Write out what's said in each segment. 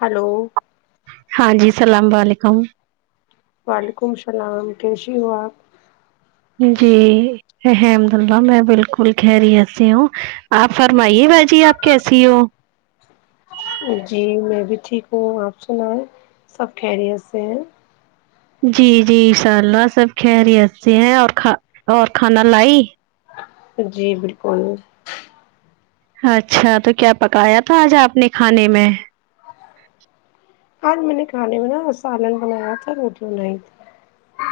hello ہاں جی السلام علیکم وعلیکم السلام کیسے ہو آپ جی الحمد اللہ میں بالکل خیریت سے ہوں آپ فرمائیے باجی آپ کیسی ہو جی میں بھی ٹھیک ہوں آپ سنا ہے سب خیریت سے ہیں جی جی انشاء اللہ سب خیریت سے ہے اور کھ اور کھانا لائی جی بالکل اچھا تو کیا پکایا تھا آج آپ نے کھانے میں آج میں نے کھانے میں نا سالن بنایا تھا روٹی بنائی تھی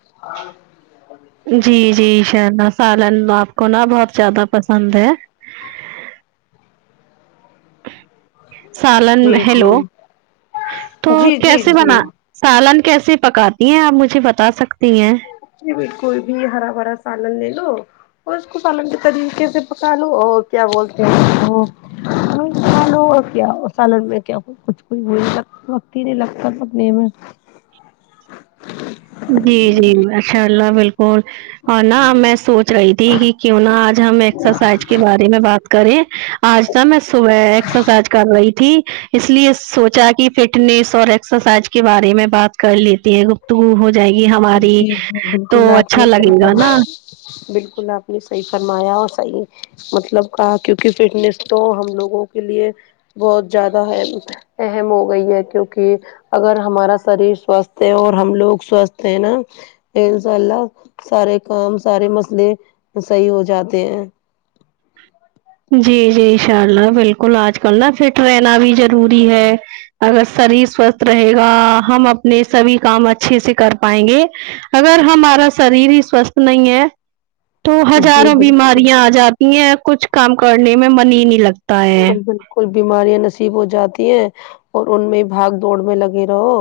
[inaudible] جی جی ان شاء اللہ سالن آپ کو نا بہت زیادہ پسند ہے سالن جی ہیلو جی تو جی جی کیسے جی بنا سالن کیسے پکاتی ہیں آپ مجھے بتا سکتی ہیں جی بالکل بھی ہرا بھرا سالن لے لو اور اس کو سالن کے طریقے سے پکا لو اور کیا بولتے ہیں کھالو اور کیا سالن میں کیا کچھ کوئی وہ وقت ہی نہیں لگتا پکنے میں جی جی اچھاء اللہ بالکل اور نہ میں سوچ رہی تھی کہ کیوں نا آج ہم ایکسرسائز کے بارے میں بات کریں آج نا میں صبح ایکسرسائز کر رہی تھی اس لیے سوچا کہ فٹنیس اور ایکسرسائز کے بارے میں بات کر لیتی ہے گفتگو ہو جائے گی ہماری جی جی تو بالکل آپ اچھا نے صحیح لگے گا فرمایا نا بالکل آپ نے صحیح فرمایا اور صحیح مطلب کہا کیونکہ فٹنیس تو ہم لوگوں کے لیے بہت زیادہ اہم اہم ہو گئی ہے کیونکہ اگر ہمارا شریر سوستھ ہے اور ہم لوگ سوستھ ہے نا ان شاء اللہ سارے کام سارے مسئلے صحیح ہو جاتے ہیں جی جی ان شاء اللہ بالکل آج کل نا فٹ رہنا بھی ضروری ہے اگر شریر سوستھ رہے گا ہم اپنے سبھی کام اچھے سے کر پائیں گے اگر ہمارا شریر ہی سوستھ نہیں ہے تو جی ہزاروں بالکل بیماریاں آجاتی ہیں کچھ کام کرنے میں من ہی نہیں لگتا ہے بالکل بیماریاں نصیب ہوجاتی ہیں اور ان میں بھاگ دوڑ میں لگے رہو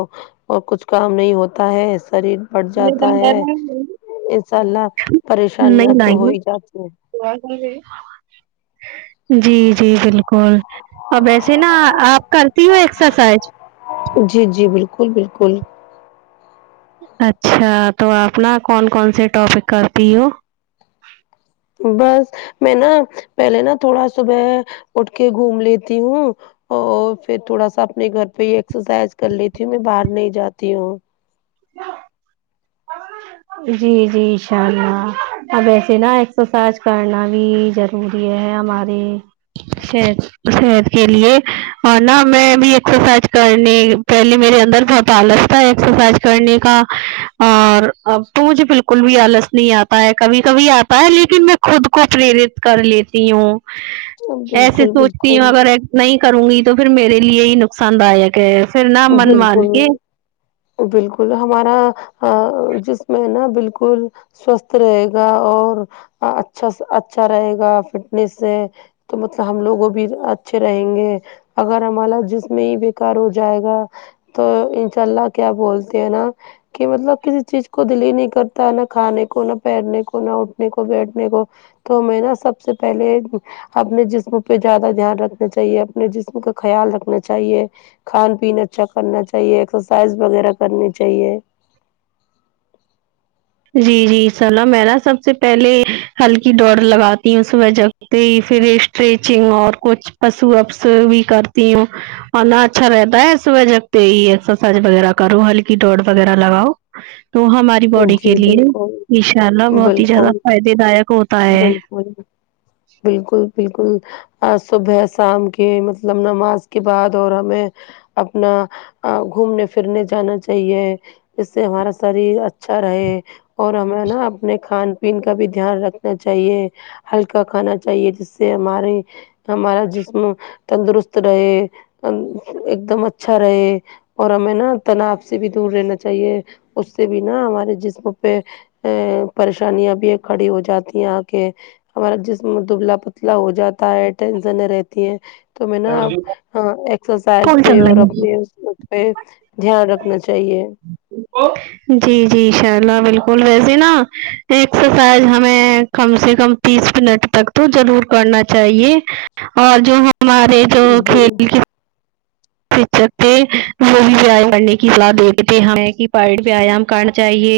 اور کچھ کام نہیں ہوتا ہے سریر بڑھ جاتا ہے ان ساء اللہ پریشانیاں نہیں تو لائیں ہو ہی جاتی ہیں جی جی بالکل اب ویسے ناں آپ کرتی ہو ایکسرسائز جی جی بالکل بالکل اچھا تو آپ ناں کون کون سے ٹاپک کرتی ہو بس میں ناں پہلے ناں تھوڑا صبح اٹھ کے گھوم لیتی ہوں اور پھر تھوڑا سا اپنے گھر پہ ہی ایکسرسائز کر لیتی ہوں میں باہر نہیں جاتی ہوں [inaudible] جی جی ان شاء اللہ اب ایسے ناں ایکسرسائز کرنا بھی ضروری ہے ہماری صحت صحت کے لیے اور ناں میں بھی ایکسرسائز کرنے پہلے میرے اندر بہت آلس تھا ایکسرسائز کرنے کا اور اب تو مجھے بالکل بھی آلس نہیں آتا ہے کبھی کبھی آتا ہے لیکن میں خود کو پریرت کر لیتی ہوں ایسے بالکل سوچتی ہوں بالکل اگر نہیں کروں گی تو پھر میرے لیے ہی نقصان دائک ہے پھر ناں من مان کے بالکل بالکل ہمارا ا جسم ہے ناں بالکل سوستھ رہے گا اور اچھا اچھا رہے گا فٹنیس سے تو مطلب ہم لوگوں بھی اچھے رہیں گے اگر ہمارا جسم میں ہی بیکار ہو جائے گا تو انشاء اللہ کیا بولتے ہیں ناں کہ مطلب کسی چیز کو دل ہی نہیں کرتا نہ کھانے کو نہ پہننے کو نہ اٹھنے کو بیٹھنے کو تو میں ناں سب سے پہلے اپنے جسم پہ زیادہ دھیان رکھنا چاہیے اپنے جسم کا خیال رکھنا چاہیے کھان پین اچھا کرنا چاہیے ایکسرسائز وغیرہ کرنی چاہیے جی جی انسا اللہ میں ناں سب سے پہلے ہلکی دوڑ لگاتی ہوں اس وجہ پھر اسٹریچنگ اور کچھ پشو اپس بھی کرتی ہوں اور ناں اچھا رہتا ہے صبح جگتے ہی ایکسرسائز وغیرہ کرو ہلکی دوڑ وغیرہ لگاؤ تو ہماری باڈی جی کے لیے بالکل ان شاء اللہ بہت ہی زیادہ بالکل فائدے دائک ہوتا ہے بالکل بالکل بالکل صبح شام کی مطلب نماز کے بعد اور ہمیں اپنا گھومنے پھرنے جانا چاہیے اس سے ہمارا شریر اچ اچھا رہے اور ہمیں ناں اپنے کھان پین کا بھی دھیان رکھنا چاہیے ہلکا کھانا چاہیے جس سے ہمارے ہمارا جسم تندرست رہے ایک دم اچھا رہے اور ہمیں ناں تناؤ سے بھی دور رہنا چاہیے اس سے بھی ناں ہمارے جسم پہ آ پریشانیاں بھی کھڑی ہوجاتی ہیں آ کے ہمارا جسم دبلا پتلا ہوجاتا ہے ٹینشن رہتی ہیں تو میں ناں ایکسرسائز کال سے چل اور رہی اپنے ہے پہ دھیان رکھنا چاہیے جی جی ان شاء اللہ بالکل ویسے ناں ایکسرسائز ہمیں کم سے کم تیس منٹ تک تو ضرور کرنا چاہیے اور جو ہمارے جو جی کھیل کے شکشک تھے وہ بھی ویایام کرنے کی صلاح دیتے تھے کہ پائٹ ویام کرنا چاہیے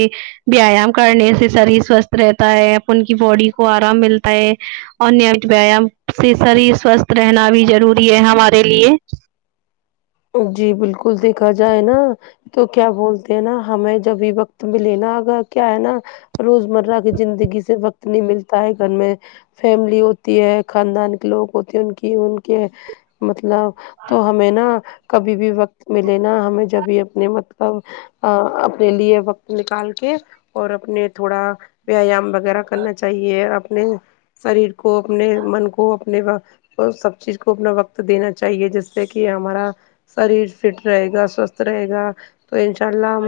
ویایام کرنے سے شریر سوستھ رہتا ہے اپن کی باڈی کو آرام ملتا ہے اور نیمت ویایام سے شریر سوستھ رہنا بھی ضروری ہے ہمارے لیے جی بالکل دیکھا جائے ناں تو کیا بولتے ہیں نا ہمیں جبھی وقت میں لینا اگر کیا ہے نا روزمرہ کی زندگی سے وقت نہیں ملتا ہے گھر میں فیملی ہوتی ہے خاندان کے لوگ ہوتے ہیں ان کی ان کے مطلب تو ہمیں نہا کبھی بھی وقت ملے نا ہمیں جبھی اپنے مت کاب اپنے لیے وقت نکال کے اور اپنے تھوڑا ویایام وغیرہ کرنا چاہیے اور اپنے شریر کو اپنے من کو اپنے اور سب چیز کو اپنا وقت دینا چاہیے جس سے کہ ہمارا شریر فٹ رہے گا سوستھ رہے گا تو انشاء اللہ ہم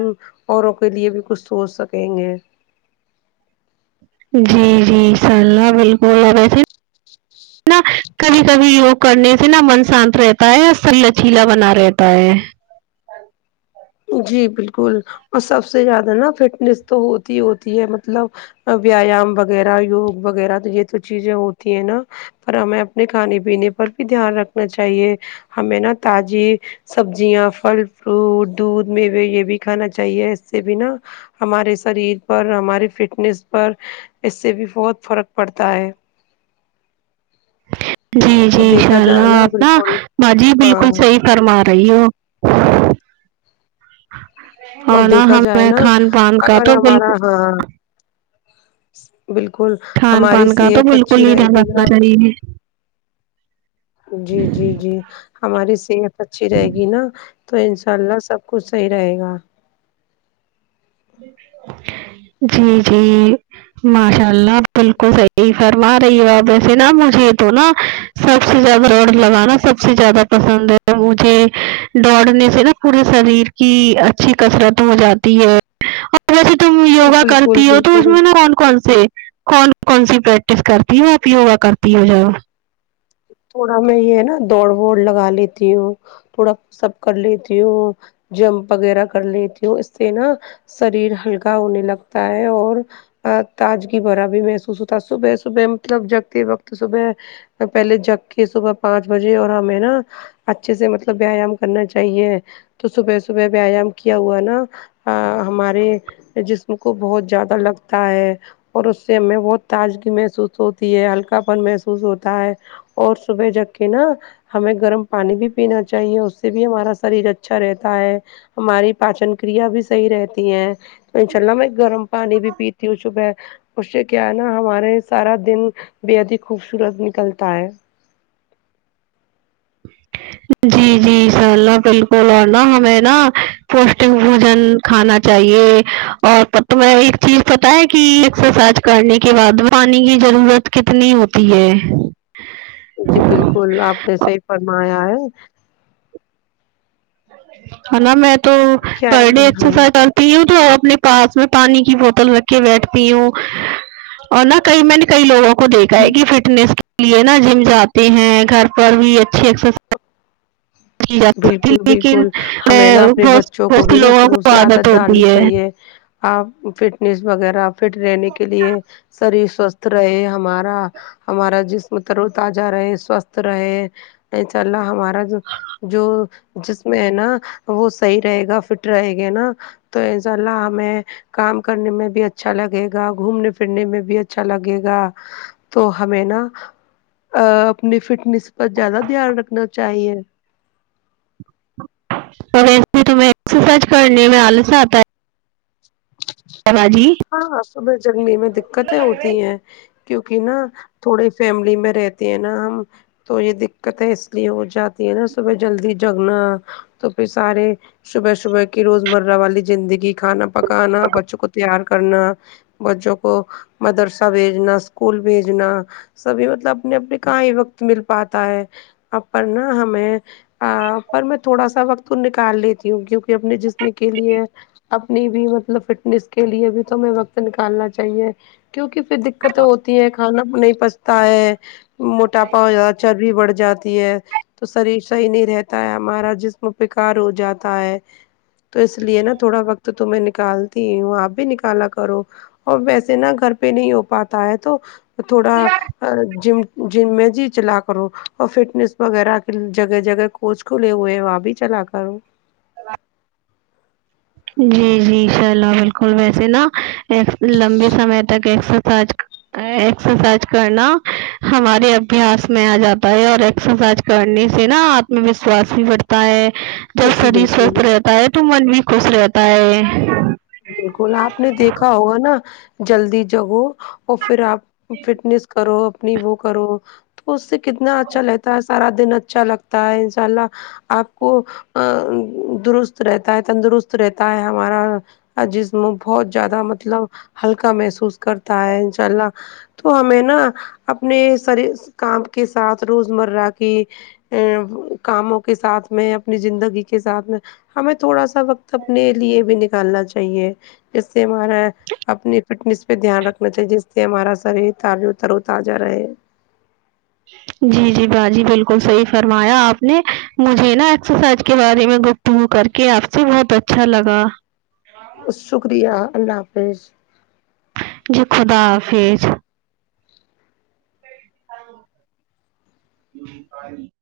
اوروں کے لیے بھی کچھ سوچ سکیں گے جی جی انشاء اللہ بالکل ا ویسے نا کبھی کبھی یوگ کرنے سے نا من شانت رہتا ہے اور سل لچیلا بنا رہتا ہے جی بالکل اور سب سے زیادہ نا فٹنیس تو ہوتی ہی ہوتی ہے مطلب ویایام وغیرہ یوگ وغیرہ تو یہ تو چیزیں ہوتی ہیں نا پر ہمیں اپنے کھانے پینے پر بھی دھیان رکھنا چاہیے ہمیں نا تازی سبزیاں پھل فروٹ دودھ موے یہ بھی کھانا چاہیے اس سے بھی نا ہمارے شریر پر ہمارے فٹنیس پر اس سے بھی بہت فرق پڑتا ہے جی اور جی ان دیکھا شاء جائے اللہ نا آپ ن بالکل با جی ہاں بالکل صحیح فرما رہی ہو اور اورنا دیکھا جائے ہمیں نا کھان پان کا اگر تو ہمارا بالکل ہاں بالکل کھان ہماری پان کا تو صحت اچھی بالکل ہی رہے دھیان گی نا رکھنا چاہیے جی جی جی ہماری صحت اچھی رہے گی نا تو ان شاء اللہ سب کچھ صحیح رہے گا [unintelligible] جی جی ماشاء اللہ آ بالکل صحیح فرما رہی ہو آپ وسے نا مجھے تو نا سب سے زیادہ دوڑ لگانا سب سے زیادہ پسند ہے مجھے دوڑنے سے نا پورے شریر کی اچھی کسرت ہو جاتی ہے اور ویسے تم یوگا بالکل کرتی ہو تو اس بالکل میں نا کون کون سے کون کون سی پریکٹس کرتی ہو آپ یوگا کرتی ہو جؤ تھوڑا میں یہ ہے نا دوڑ وڑ لگا لیتی ہوں تھوڑا سب کر لیتی ہوں جمپ وغیرہ کر لیتی ہوں اس سے نا شریر ہلکا ہونے لگتا ہے اور ا تاجگی بھرا بھی محسوس ہوتا صبح صبح مطلب جگتے وقت صبح پہلے جگ کے صبح پانچ بجے اور ہمیں نا اچھے سے مطلب ویایام کرنا چاہیے تو صبح صبح ویایام کیا ہوا ہے نا ہمارے جسم کو بہت زیادہ لگتا ہے اور اس سے ہمیں بہت تازگی محسوس ہوتی ہے ہلکا پن محسوس ہوتا ہے اور صبح جگ کے نا ہمیں گرم پانی بھی پینا چاہیے اس سے بھی ہمارا شریر اچھا رہتا ہے ہماری پاچن کریا بھی صحیح رہتی ہے تو انشاء اللہ میں گرم پانی بھی پیتی ہوں صبح اس سے کیا ہے نا ہمارے سارا دن بےحد ہی خوبصورت نکلتا ہے [unintelligible] جی جی ان شاء اللہ بالکل اور نا ہمیں نا پوشٹک بھوجن کھانا چاہیے اورٹ تمہیں ایک چیز پتا ہے کہ ایکز سائز کرنے کے بعد پانی کی ضرورت کتنی ہوتی ہے جی بالکل آپ نے صحیح فرمایا ہے ہے نا میں تو کیا پر ہے ڈے نا ایکزسایز ہاں کر تی ہوں تو اپنے پاس میں پانی کی بوتل رکھ کے بیٹھتی ہوں اور نہ کئی میں نے کئی لوگوں کو دیکھا ہے کہ فٹنیس کے اس لیے نا جم جاتے ہیں گھر پر بھی اچھی ایکز بالکل لیکن بالکل ہمیں نا اپنے بہت بچوں کو بہت سے بھی نا لوگوں شروع کو سے عادت ڈالنی ہوتی ہے چاہیے اپ فٹنیس وغیرہ فٹ رہنے کے لیے شریر سوست رہے ہمارا ہمارا جسم تر و تازہ رہے سوسست رہے انشاءاللہ ہمارا جو جسم ہے نا وہ صحیح رہے گا فٹ رہے گے نا تو انشاءاللہ ہمیں کام کرنے میں بھی اچھا لگے گا گھومنے پھرنے میں بھی اچھا لگے گا تو ہمیں نا اپنی فٹنیس پر زیادہ دھیان رکھنا چاہیے پہلے سے تمہیں ایکسز سائز کرنے میں الس اتا ہے پر ہاں جی ہاں صبح جگنے میں دقتیں ہوتی ہیں کیوکہ نا تھوڑے فیملی میں رہتے ہیں نا ہم تو یہ دقتیں اس لیے ہو جاتی ہے نا صبح جلدی جگنا تو پھر سارے صبح صبح کی روزمرہ والی زندگی کھانا پکانا بچوں کو تیار کرنا بچوں کو مدرسہ بھیجنا اسکول بھیجنا سبھی مطلب اپنے اپنے کہاں ہی وقت مل پاتا ہے ا پر نا ہمیں پر میں تھوڑا سا وقت نکال لیتی ہوں کیونکہ اپنے جسم کے لیے اپنی بھی مطلب فٹ نس کے لیے بھی تو ہمیں وقت نکالنا چاہیے کیونکہ پھر دقتئیں ہوتی ہے کھانا نہیں پچتا ہے موٹاپا ہو جاتا چربی بڑھ جاتی ہے تو شریر صحیح نہیں رہتا ہے ہمارا جسم بیکار ہو جاتا ہے تو اس لیے نا تھوڑا وقت تو میں نکال تی ہوں اپ بھی نکالا کرو اور ویسے نا گھر پہ نہیں ہو پاتا ہے تو تھوڑا جم جم میں جی چلا کرو اور فٹنیس وغیرہ کی جگہ جگہ کوچ کھلے ہوئے ہے وہاں بھی چلا کر صبا جی جی ان شاء اللہ بالکل ویسے نا لمبے سمے تک ایکسز سائز ایکسز سائز کرنا ہمارے ابھیاس میں ا جاتا ہے اور ایکسز سائز کرنے سے نا اتما وشواس بھی بڑھتا ہے جب جی شریر بالکل سوست رہتا ہے تو من بھی خوش رہتا ہے بالکل اپ نے دیکھا ہوگا نا جلدی جگو اور پھر آپ فٹنیس کرو اپنی وہ کرو تو اس سے کتنا اچھا رہتا ہے سب سارا دن اچھا لگتا ہے ان شاء اللہ اپ کو ا درست رہتا ہے تندرست رہتا ہے ہمارا جسم بہت زیادہ مطلب ہلکا محسوس کرتا ہے انشاء اللہ تو ہمیں نا اپنے سری کام کے ساتھ روزمرہ کی ا کاموں کے ساتھ میں اپنی زندگی کے ساتھ میں ہمیں تھوڑا سا وقت اپنے لیے بھی نکالنا چاہیے جس سے ہمارا اپنی فٹنیس پہ دھیان رکھنا چاہیے جس سے ہمارا شریر تارترو تازہ رہے جی جی باجی بالکل صحیح فرمایا اپ نے مجھے نا ایکسرسائز کے بارے میں وہ کر کے اپ سے بہت اچھا لگا شکریہ اللہ حافظ جی خدا حافظ شیفالے